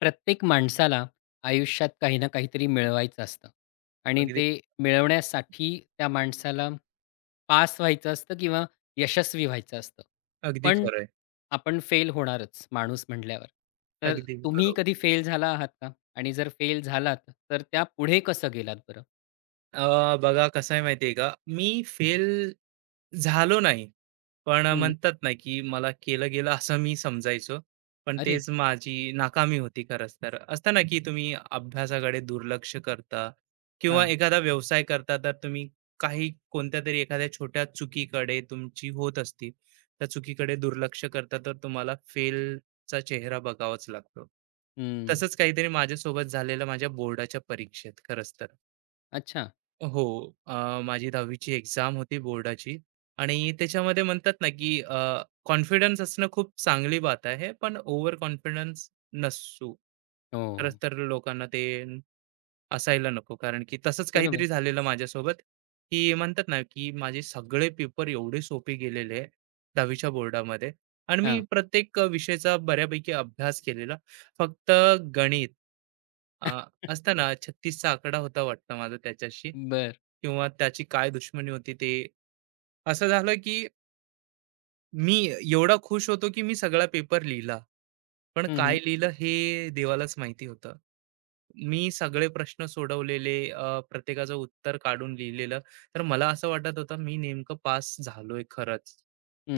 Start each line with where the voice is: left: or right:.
left: प्रत्येक माणसाला आयुष्यात काही ना काहीतरी मिळवायचं असतं आणि
right: अगदी
left: ते मिळवण्यासाठी त्या माणसाला पास व्हायचं असतं किंवा यशस्वी व्हायचं असतं.
right: अगदी
left: पण
right: खरं आहे.
left: आपण फेल होणारच माणूस म्हटल्यावर. तर
right: अगदी
left: तुम्ही
right: बरोबर.
left: कधी फेल झाला आहात का? आणि जर फेल झालात तर त्या पुढे कसं गेलात बरं?
right: बघा कसं आहे माहिती आहे का? मी फेल झालो नाही. पण
left: हं.
right: म्हणतात ना, की मला केलं गेलं असं मी समजायचो. पण
left: अरे!
right: तेच माझी नाकामी होती खरंच तर. असतं ना, की तुम्ही अभ्यासाकडे दुर्लक्ष करता किंवा
left: हां.
right: एखादा व्यवसाय करता तर तुम्ही काही कोणत्यातरी एखाद्या छोट्या चुकीकडे तुमची होत असती. त्या चुकीकडे दुर्लक्ष करता तर तुम्हाला फेलचा चेहरा बघावाच लागतो.
left: हं.
right: तसंच काहीतरी माझ्यासोबत झालेलं माझ्या बोर्डाच्या परीक्षेत खरंच तर.
left: अच्छा.
right: हो. अ, माझी 10वी ची एक्झाम होती बोर्डाची आणि त्याच्यामध्ये म्हणतात ना, की कॉन्फिडन्स असणं खूप चांगली बात आहे, पण ओव्हर कॉन्फिडन्स नसू. खरंच
left: हो.
right: तर लोकांना ते असायला नको. कारण की तसंच
left: बरोबर.
right: काहीतरी झालेलं माझ्यासोबत, की म्हणतात ना, की माझे सगळे पेपर एवढे सोपे गेलेले 10वीच्या बोर्डामध्ये आणि मी
left: हां.
right: प्रत्येक विषयाचा बऱ्यापैकी अभ्यास केलेला. फक्त गणित अ, असतं ना 36चा आकडा होता वाटतं माझा त्याच्याशी
left: बरं.
right: किंवा त्याची काय दुश्मनी होती ते असं झालं, की मी एवढा खुश होतो की मी सगळा पेपर लिहिला. पण
left: हं, हं.
right: काय लिहिलं हे देवालाच माहिती होतं. मी सगळे प्रश्न सोडवलेले, प्रत्येकाचं उत्तर काढून लिहिलेलं. तर मला असं वाटत होतं मी नेमकं पास झालोय खरंच.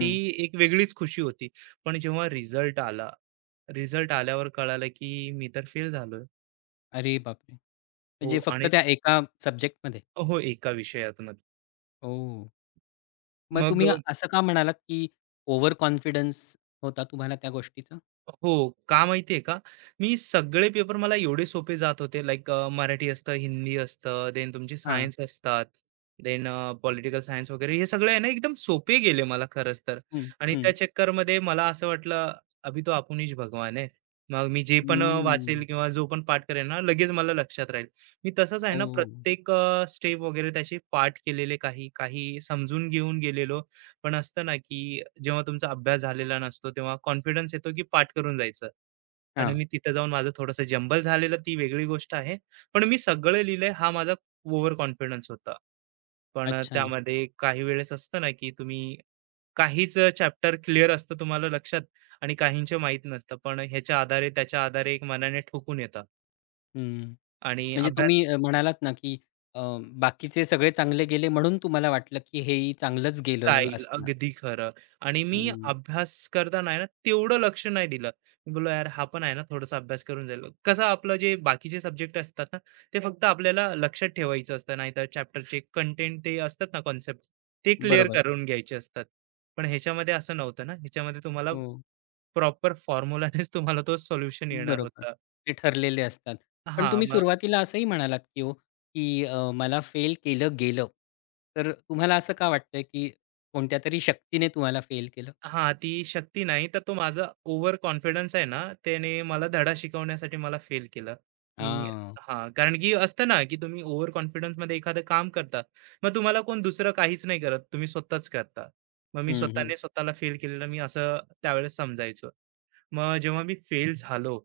right: ती एक वेगळीच खुशी होती. पण जेव्हा रिझल्ट आला, रिझल्ट आल्यावर कळालं की मी तर फेल झालोय.
left: अरे बापरे!
right: हो
left: म्हणजे फक्त
right: आणि
left: त्या एका सब्जेक्टमध्ये?
right: हो, एका विषयातनं.
left: ओह! मग
right: मग
left: तुम्ही असं का म्हणालात, की ओव्हर कॉन्फिडन्स होता तुम्हाला त्या गोष्टीचा?
right: हो, का माहिती का? मी सगळे पेपर मला एवढे सोपे जात होते लाइक मराठी असतं, हिंदी असतं, देन तुमची
left: हां.
right: सायन्स असतात, देन पॉलिटिकल सायन्स वगैरे हे सगळे आहे ना एकदम सोपे गेले मला खरंच तर.
left: हं,
right: आणि
left: हं.
right: त्या चक्करमध्ये मला असं वाटलं, "अभी तो आपण भगवान है." मग मी जे पण वाचेल
left: हम्म.
right: किंवा जो पण पाठ करेल ना, लगेच मला लक्षात राहील. मी तसंच आहे ना
left: ओह!
right: प्रत्येक स्टेप वगैरे त्याचे पाठ केलेले, काही समजून घेऊन गेलेलो. पण असतं ना की जेव्हा तुमचा अभ्यास झालेला नसतो तेव्हा कॉन्फिडन्स येतो की पाठ करून जायचं आणि
left: हां.
right: मी तिथं जाऊन माझं थोडंसं जंबल झालेलं ती वेगळी गोष्ट आहे. पण मी सगळं लिहिलंय हा माझा ओव्हर कॉन्फिडन्स होता. पण
left: अच्छा.
right: त्यामध्ये काही वेळेस असतं ना की तुम्ही काहीच चॅप्टर क्लिअर असतं तुम्हाला लक्षात आणि काहींचे माहीत नसतं. पण ह्याच्या आधारे, त्याच्या आधारे एक मनाने ठोकून येतं
left: हं.
right: आणि
left: म्हणजे
right: अभ्यास
left: तुम्ही म्हणालात ना, की अ, बाकीचे सगळे चांगले गेले म्हणून तुम्हाला वाटलं, की हेही चांगलंच गेलेलं
right: जाईल.
left: असणार.
right: अगदी खरं. आणि मी
left: हं.
right: अभ्यास करताना आहे ना, तेवढं लक्ष नाही दिलं. मी बोललो, "यार, हा पण आहे ना, थोडासा अभ्यास करून जाईल." कसं आपलं जे बाकीचे सब्जेक्ट असतात ना, ते फक्त आपल्याला लक्षात ठेवायचं असतं. नाहीतर चॅप्टरचे कंटेंट ते असतात ना, कॉन्सेप्ट ते क्लिअर
left: बरोबर.
right: करून घ्यायचे असतात. पण ह्याच्यामध्ये असं नव्हतं ना, ह्याच्यामध्ये तुम्हाला
left: हो.
right: प्रॉपर फॉर्म्युलानेच तुम्हाला तो सोल्युशन येणार
left: बरोबर.
right: होता.
left: ते ठरलेले असतात. पण
right: हां,
left: तुम्ही
right: मग
left: सुरुवातीला असंही म्हणालात, की हो, की मला फेल केलं गेलं. तर तुम्हाला असं का वाटतंय, की कोणत्यातरी शक्तीने तुम्हाला फेल केलं?
right: हां, ती शक्ती नाही, तर तो माझा ओव्हर कॉन्फिडन्स आहे ना, त्याने मला धडा शिकवण्यासाठी मला फेल केलं. मी
left: आ,
right: हां, कारण की असतं ना, की तुम्ही ओव्हर कॉन्फिडन्समध्ये एखादं काम करता, मग तुम्हाला कोण दुसरं काहीच नाही करत, तुम्ही स्वतःच करता. मग मी
left: हं, हं.
right: स्वतःने स्वतःला फेल केलेलं मी असं त्यावेळेस समजायचो. मग जेव्हा मी फेल झालो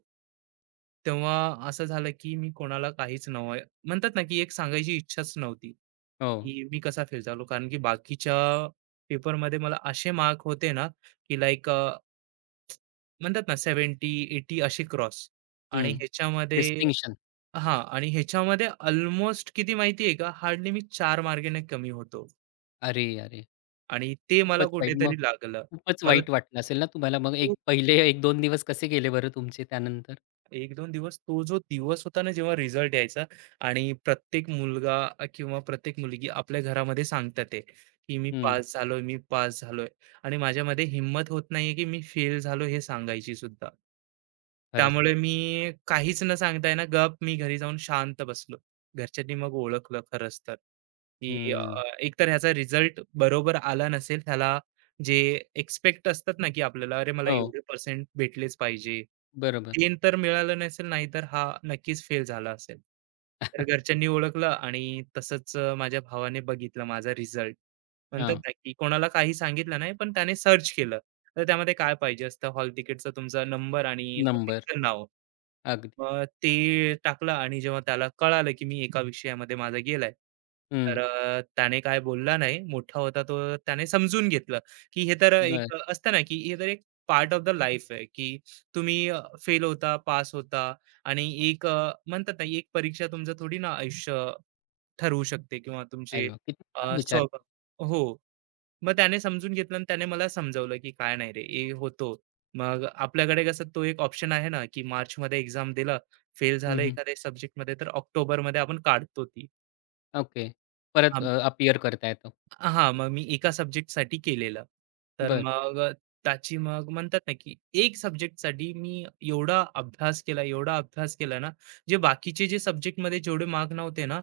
right: तेव्हा असं झालं, की मी कोणाला काहीच म्हणतात ना, की एक सांगायची इच्छाच नव्हती,
left: हो,
right: की मी कसा फेल झालो. कारण की बाकीच्या पेपरमध्ये मला असे मार्क होते ना, की लाईक म्हणतात ना 70 एटी अशी क्रॉस आणि
left: हं.
right: ह्याच्यामध्ये
left: डिस्टिंक्शन.
right: हां, आणि ह्याच्यामध्ये अल्मोस्ट किती माहिती आहे का? हार्डली मी 4 मार्गाने कमी होतो
left: अरे, अरे!
right: आणि ते मला
left: खूपच वाईट. मग
right: कुठेतरी लागलं.
left: खूपच
right: मला
left: वाईट वाटलं असेल ना तुम्हाला मग एक पहिले 1-2 दिवस कसे गेले बरं तुमचे त्यानंतर?
right: 1-2 दिवस, तो जो दिवस होता ना, जेव्हा रिझल्ट यायचा आणि प्रत्येक मुलगा किंवा प्रत्येक मुलगी आपल्या घरामध्ये सांगतात ते, की "मी
left: हं,
right: पास झालोय, मी पास झालोय," आणि माझ्यामध्ये हिंमत होत नाहीये, की मी फेल झालो हे सांगायची सुद्धा.
left: खरंच.
right: त्यामुळे मी काहीच न सांगता ना, गप मी घरी जाऊन शांत बसलो. घरच्यांनी मग ओळखलं खरंच तर, की
left: हं.
right: एकतर ह्याचा रिझल्ट बरोबर आला नसेल, ह्याला जे एक्सपेक्ट असतात ना, की आपल्याला, अरे मला
left: हो,
right: एवढे पर्सेंट भेटलेच पाहिजे.
left: बरोबर.
right: ते तर मिळालं नसेल, नाही तर हा नक्कीच फेल झाला असेल. तर घरच्यांनी ओळखलं आणि तसंच माझ्या भावाने बघितलं माझा रिझल्ट. म्हणतात
left: हां,
right: ना, की कोणाला काही सांगितलं नाही, पण त्याने सर्च केलं. तर त्यामध्ये काय पाहिजे असतं, हॉल तिकीटचा तुमचा नंबर आणि
left: नंबर.
right: मग नाव.
left: अगदी.
right: मग ते टाकलं आणि जेव्हा त्याला कळालं, की मी एका विषयामध्ये माझा गेलाय, तर
left: हं,
right: त्याने काय बोलला नाही. मोठा होता तो, त्याने समजून घेतलं, की हे तर
left: बरं.
right: एक असतं ना, की हे तर एक पार्ट ऑफ द लाईफ आहे, की तुम्ही फेल होता, पास होता आणि एक म्हणतात ना, एक परीक्षा तुमचं थोडी ना आयुष्य ठरवू शकते किंवा तुमचे
left: अरे वाह! किती छान विचार.
right: स्वभाव हो. मग त्याने समजून घेतलं आणि त्याने मला समजावलं की काय नाही रे हे होतो. मग आपल्याकडे कसं तो एक ऑप्शन आहे ना, की मार्चमध्ये एक्झाम दिला, फेल
left: हं,
right: झालं
left: हं.
right: एखाद्या सब्जेक्टमध्ये तर ऑक्टोबरमध्ये आपण काढतो ती.
left: ओके. परत
right: हां.
left: करता येतो.
right: हां, मग मी एका सब्जेक्टसाठी केलेलं. तर
left: बरं.
right: मग त्याची मग म्हणतात ना, की एक सब्जेक्टसाठी मी एवढा अभ्यास केला, एवढा अभ्यास केला ना, जे बाकीचे जे सब्जेक्टमध्ये जेवढे मार्क नव्हते ना,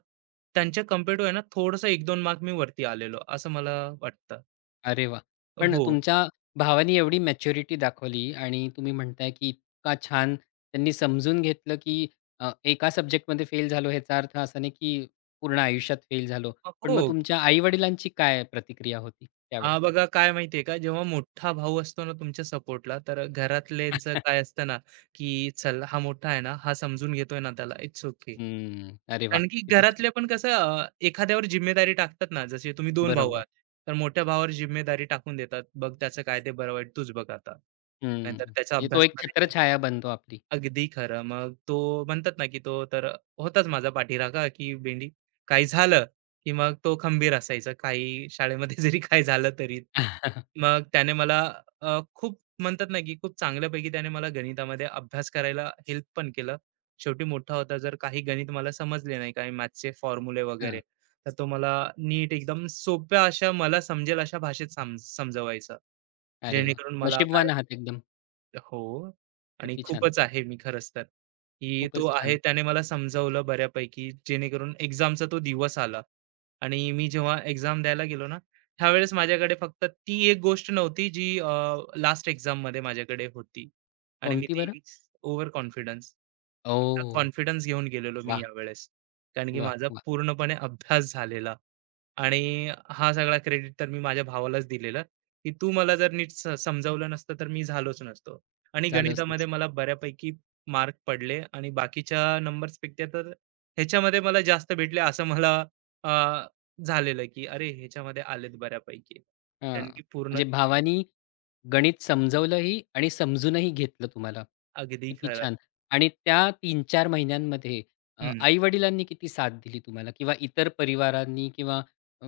right: त्यांच्या कंपेअर टू आहे ना, थोडंसं 1-2 मार्क मी वरती आलेलो असं मला वाटतं.
left: अरे वाह! पण
right: हो.
left: तुमच्या भावाने एवढी मॅच्युरिटी दाखवली आणि तुम्ही म्हणताय, की इतका छान त्यांनी समजून घेतलं, की एका सब्जेक्टमध्ये फेल झालो ह्याचा अर्थ असा नाही, की पूर्ण आयुष्यात फेल झालो. पण मग
right: हो.
left: तुमच्या आई-वडिलांची काय प्रतिक्रिया होती
right: हा
left: त्यावेळेस?
right: बघा, काय माहितीये का, जेव्हा मोठा भाऊ असतो ना तुमच्या सपोर्टला, तर घरातल्यांचं काय असतं ना, की चल हा मोठा आहे ना, हा समजून घेतोय ना त्याला, इट्स ओके.
left: हं. अरे वाह!
right: कारण की
left: किती छान.
right: घरातले पण कसं, एखाद्यावर जिम्मेदारी टाकतात ना, जसे तुम्ही दोन भाऊ
left: बरोबर.
right: आहात, तर मोठ्या भावावर जिम्मेदारी टाकून देतात, बघ त्याचं काय ते बरं वाईट तूच बघ आता
left: हं.
right: नाहीतर त्याचा
left: म्हणजे तो
right: अभ्यास.
left: एक छत्रछाया बनतो आपली.
right: अगदी खरं. मग तो म्हणतात ना, की तो तर होताच माझा पाठीराखा, की "बेंडी, काही झालं," की मग तो खंबीर असायचा. काही शाळेमध्ये जरी काय झालं तरी. मग त्याने मला खूप म्हणतात ना, की खूप चांगल्यापैकी त्याने मला गणितामध्ये अभ्यास करायला हेल्प पण केलं. शेवटी मोठा होता, जर काही गणित मला समजले नाही, काही मॅथ्सचे फॉर्म्युले वगैरे,
left: हां.
right: तर तो मला नीट एकदम सोप्या अशा मला समजेल अशा भाषेत समजवायचा.
left: अरे वाह!
right: जेणेकरून मला काय,
left: नशीबवान आहात एकदम.
right: हो. आणि
left: किती छान.
right: खूपच आहे मी खरंच तर, की तो
left: खूपच
right: आहे,
left: छान.
right: त्याने मला समजावलं बऱ्यापैकी जेणेकरून एक्झामचा तो दिवस आला. आणि मी जेव्हा एक्झाम द्यायला गेलो ना, त्यावेळेस माझ्याकडे फक्त ती एक गोष्ट नव्हती जी लास्ट एक्झाममध्ये माझ्याकडे होती. आणि मी
left: कोणती
right: ती
left: बरं?
right: Overconfidence. फक्त
left: ओह!
right: कॉन्फिडन्स घेऊन गेलेलो मी
left: वाह!
right: यावेळेस. कारण की
left: वाह!
right: माझा
left: वाह!
right: पूर्णपणे अभ्यास झालेला. आणि हा सगळा क्रेडिट तर मी माझ्या भावालाच दिलेला, की तू मला जर नीट समजावलं नसतं तर मी झालोच नसतो. आणि हं.
left: झालंच
right: गणितामध्ये
left: नसतं.
right: मला बऱ्यापैकी मार्क पडले आणि बाकीच्या नंबर्सपेक्षा तर ह्याच्यामध्ये मला जास्त भेटले, असं मला अ, झालेलं, की अरे ह्याच्यामध्ये आलेत बऱ्यापैकी.
left: हां,
right: कारण की पूर्ण
left: म्हणजे भावानी गणित समजवलंही आणि समजूनही घेतलं तुम्हाला.
right: अगदी
left: किती
right: खरं.
left: छान. आणि त्या 3-4 महिन्यांमध्ये
right: हं.
left: आई-वडिलांनी किती साथ दिली तुम्हाला किंवा इतर परिवारांनी किंवा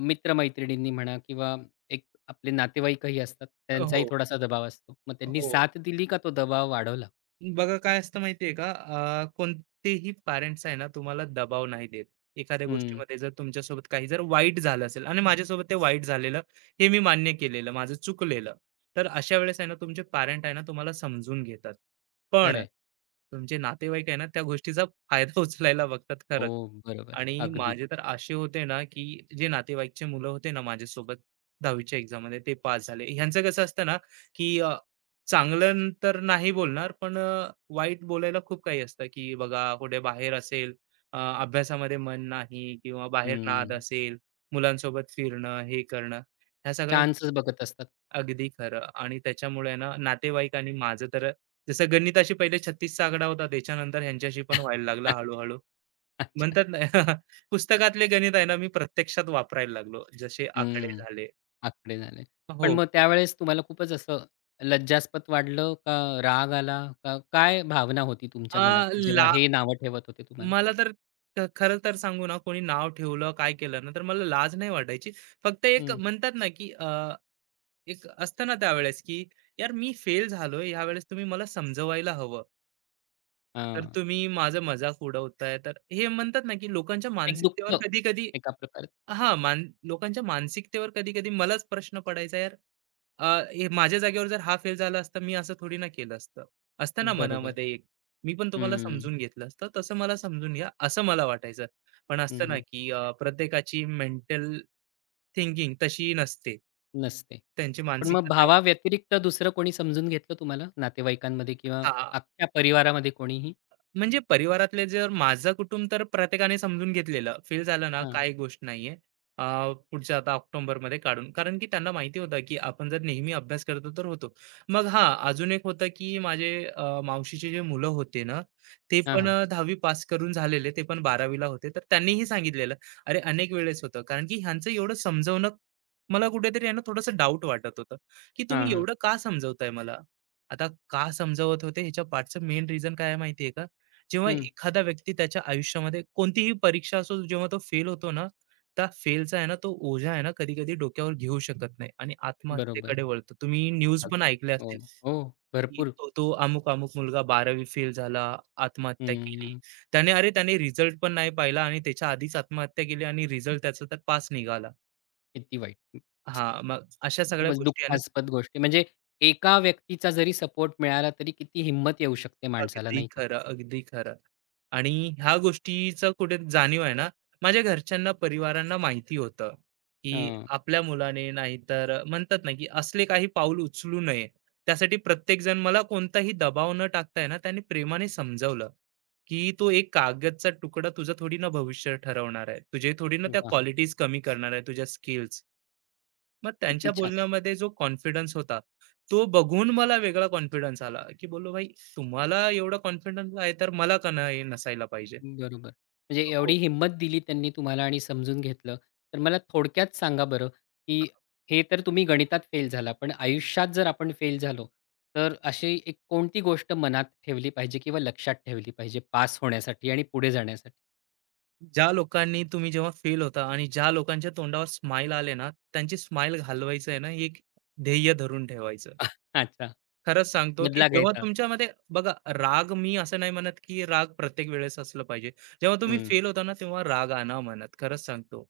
left: मित्र-मैत्रिणींनी म्हणा किंवा एक आपले नातेवाईकही असतात, त्यांचाही
right: हो,
left: थोडासा दबाव असतो. मग त्यांनी
right: हो.
left: साथ दिली का तो दबाव वाढवला?
right: बघा काय असतं माहितीये का, कोणतेही पॅरेंट्स आहे ना तुम्हाला दबाव नाही देत एखाद्या
left: हं,
right: गोष्टीमध्ये. जर तुमच्यासोबत काही जर वाईट झालं असेल आणि माझ्यासोबत ते वाईट झालेलं हे मी मान्य केलेलं, माझं चुकलेलं, तर अशा वेळेस आहे ना तुमचे पॅरेंट आहे ना तुम्हाला समजून घेतात, पण
left: खरं
right: तुमचे नातेवाईक आहे ना, त्या गोष्टीचा फायदा उचलायला बघतात
left: हो,
right: खरंच.
left: बरोबर.
right: आणि
left: अगदी.
right: माझे तर असे होते ना, की जे नातेवाईकचे मुलं होते ना माझ्यासोबत 10वी च्या एक्झाममध्ये, ते पास झाले. ह्यांचं कसं असतं ना, की चांगलं तर नाही बोलणार, पण वाईट बोलायला खूप काही असतं, की बघा कुठे बाहेर असेल, अभ्यासामध्ये मन नाही किंवा बाहेर नाद
left: हं.
right: असेल, मुलांसोबत फिरणं, हे करणं, ह्या सगळ्या.
left: चान्सच बघत असतात.
right: अगदी खरं. आणि त्याच्यामुळे ना नातेवाईक आणि माझं तर, जसं गणिताशी पहिले 36 चा आकडा होता, त्याच्यानंतर ह्यांच्याशी पण व्हायला लागला हळूहळू.
left: अच्छा.
right: म्हणतात ना पुस्तकातले गणित आहे ना मी प्रत्यक्षात वापरायला लागलो, जसे आकडे
left: हं.
right: झाले.
left: आकडे झाले. पण
right: हो.
left: मग त्यावेळेस तुम्हाला खूपच असं लज्जास्पद वाटलं का राग आला का काय भावना होती तुमच्या मनात
right: अं,
left: जेव्हा
right: ला
left: हे नावं ठेवत होते तुम्हाला?
right: मला तर खरं तर सांगू ना, कोणी नाव ठेवलं काय केलं ना तर मला लाज नाही वाटायची. फक्त एक
left: हं.
right: म्हणतात ना की एक असतं ना त्यावेळेस की, यार मी फेल झालोय, यावेळेस तुम्ही मला समजवायला हवं, तर
left: हां.
right: तुम्ही माझा मजाक उडवताय. तर हे म्हणतात ना, की लोकांच्या
left: एक
right: मानसिकतेवर
left: दुःख
right: कधी-कधी,
left: एका प्रकारे.
right: हां, मान लोकांच्या मानसिकतेवर कधी-कधी मलाच प्रश्न पडायचा यार, अ, हे माझ्या जागेवर जर हा फेल झाला असता, मी असं थोडी ना केलं असतं. असतं ना
left: बरोबर.
right: मनामध्ये एक, मी पण तुम्हाला
left: हं.
right: समजून घेतलं असतं, तसं मला समजून घ्या, असं मला वाटायचं. पण
left: हं,
right: असतं ना,
left: हं.
right: की प्रत्येकाची मेंटल थिंकिंग तशी नसते.
left: नसते.
right: त्यांची
left: पण मग
right: मानसिकता त्या,
left: भावाव्यतिरिक्त दुसरं कोणी समजून घेतलं तुम्हाला नातेवाईकांमध्ये किंवा
right: हां,
left: अख्ख्या परिवारामध्ये कोणीही?
right: म्हणजे परिवारातले जर, माझं कुटुंब तर प्रत्येकाने समजून घेतलेलं. फील झालं ना,
left: हां.
right: काही गोष्ट नाहीये. अ, पुढच्या आता ऑक्टोबरमध्ये काढून. कारण की त्यांना माहिती होतं, की आपण जर नेहमी अभ्यास करतो तर होतो. मग हां, अजून एक होतं, की माझे मावशीचे जे मुलं होते ना, ते
left: हां,
right: पण
left: हां.
right: 10वी पास करून झालेले, ते पण 12वीला होते. तर त्यांनीही सांगितलेलं. अरे, अनेक वेळेस होतं. कारण की ह्यांचं एवढं समजवणं मला कुठेतरी आहे थोडंसं डाऊट वाटत होतं, की
left: हां,
right: तुम्ही
left: हां.
right: एवढं का समजवताय मला? आता का समजवत होते ह्याच्या पाठचं मेन रिझन काय आहे माहिती का? जेव्हा
left: हं.
right: एखादा व्यक्ती त्याच्या आयुष्यामध्ये कोणतीही परीक्षा असो, जेव्हा तो फेल होतो ना, त्या फेलचा आहे ना तो ओझा आहे ना कधी कधी डोक्यावर घेऊ शकत नाही आणि
left: बरोबर.
right: आत्महत्येकडे वळतो. तुम्ही न्यूज पण
left: अगदी.
right: ऐकल्या
left: हो.
right: असतील,
left: हो.
right: की
left: भरपूर.
right: तो तो अमुक अमुक मुलगा बारावी फेल झाला, आत्महत्या केली
left: हं.
right: त्याने. अरे, त्याने रिझल्ट पण नाही पाहिला आणि त्याच्या आधीच आत्महत्या केली आणि रिझल्ट त्याचा तर पास निघाला.
left: किती वाईट.
right: हा, मग अशा सगळ्या
left: खूपच
right: गोष्टी आहे ना.
left: दुःखास्पद गोष्टी म्हणजे एका व्यक्तीचा जरी सपोर्ट मिळाला तरी किती हिंमत येऊ शकते माणसाला
right: अगदी
left: नाही का?
right: खरं, अगदी खरं. आणि ह्या गोष्टीचं कुठे जाणीव आहे ना, माझ्या घरच्यांना, परिवारांना माहिती होतं, की
left: हं.
right: आपल्या मुलाने नाहीतर म्हणतात ना, की असले काही पाऊल उचलू नये. त्यासाठी प्रत्येकजण मला कोणताही दबाव न टाकता आहे ना, त्याने प्रेमाने समजावलं, की तो एक कागदचा तुकडा तुझं थोडी ना भविष्य ठरवणार आहे. तुझे थोडी ना त्या
left: वाह!
right: क्वालिटीज कमी करणार आहे, तुझ्या स्किल्स. मग त्यांच्या
left: किती छान.
right: बोलण्यामध्ये जो कॉन्फिडन्स होता, तो बघून मला वेगळा कॉन्फिडन्स आला, की बोललो, "भाई, तुम्हाला एवढा कॉन्फिडन्स आहे, तर मला का नाही नसायला पाहिजे?"
left: बरोबर. म्हणजे एवढी
right: हो.
left: हिंमत दिली त्यांनी तुम्हाला आणि समजून घेतलं. तर मला थोडक्यात सांगा बरं, की हे तर तुम्ही गणितात फेल झाला, पण आयुष्यात जर आपण फेल झालो, तर अशी एक कोणती गोष्ट मनात ठेवली पाहिजे किंवा लक्षात ठेवली पाहिजे पास होण्यासाठी आणि पुढे जाण्यासाठी?
right: ज्या लोकांनी, तुम्ही जेव्हा फेल होता आणि ज्या लोकांच्या तोंडावर स्माईल आले ना, त्यांची स्माईल घालवायचं आहे ना, हे एक ध्येय धरून ठेवायचं.
left: अच्छा.
right: खरंच सांगतो, की
left: बदला
right: जेव्हा
left: घ्यायचा.
right: तुमच्यामध्ये, बघा राग, मी असं नाही म्हणत, की राग प्रत्येक वेळेस असलं पाहिजे. जेव्हा तुम्ही
left: हं.
right: फेल होता ना, तेव्हा राग आणा मनात. खरंच सांगतो.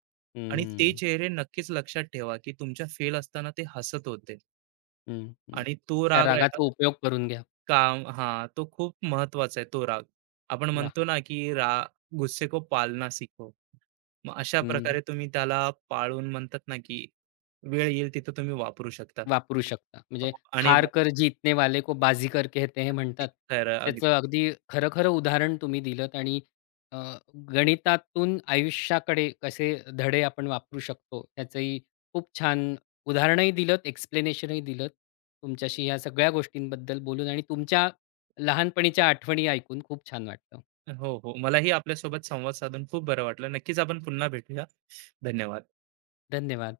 right: आणि ते
left: हं.
right: चेहरे नक्कीच लक्षात ठेवा, की तुमच्या फेल असताना ते हसत होते.
left: हं, हं.
right: आणि तो
left: त्या
right: राग आहे ना
left: रागाचा उपयोग करून घ्या.
right: काम, हां, तो खूप महत्त्वाचा आहे तो राग. आपण
left: वाह!
right: म्हणतो ना, की गुस्से को पालना सीखो. मग अशा
left: हं,
right: प्रकारे तुम्ही त्याला पाळून म्हणतात ना, की वेळ येईल तिथं तुम्ही वापरू शकता.
left: वापरू शकता. म्हणजे
right: हो, आणि
left: हार कर जीतने वाले को बाजी कर कहते हैं म्हणतात.
right: खरं अगदी.
left: त्याचं अगदी खरं-खरं उदाहरण तुम्ही दिलत आणि अ, गणितातून आयुष्याकडे कसे धडे आपण वापरू शकतो, त्याचंही खूप छान उदाहरणही दिलत, एक्सप्लेनेशनही दिलत. तुमच्याशी ह्या सगळ्या गोष्टींबद्दल बोलून आणि तुमच्या लहानपणीच्या आठवणी ऐकून खूप छान वाटलं.
right: हो, हो. मलाही आपल्यासोबत संवाद साधून खूप बरं वाटलं. नक्कीच आपण पुन्हा भेटूया. धन्यवाद.
left: धन्यवाद.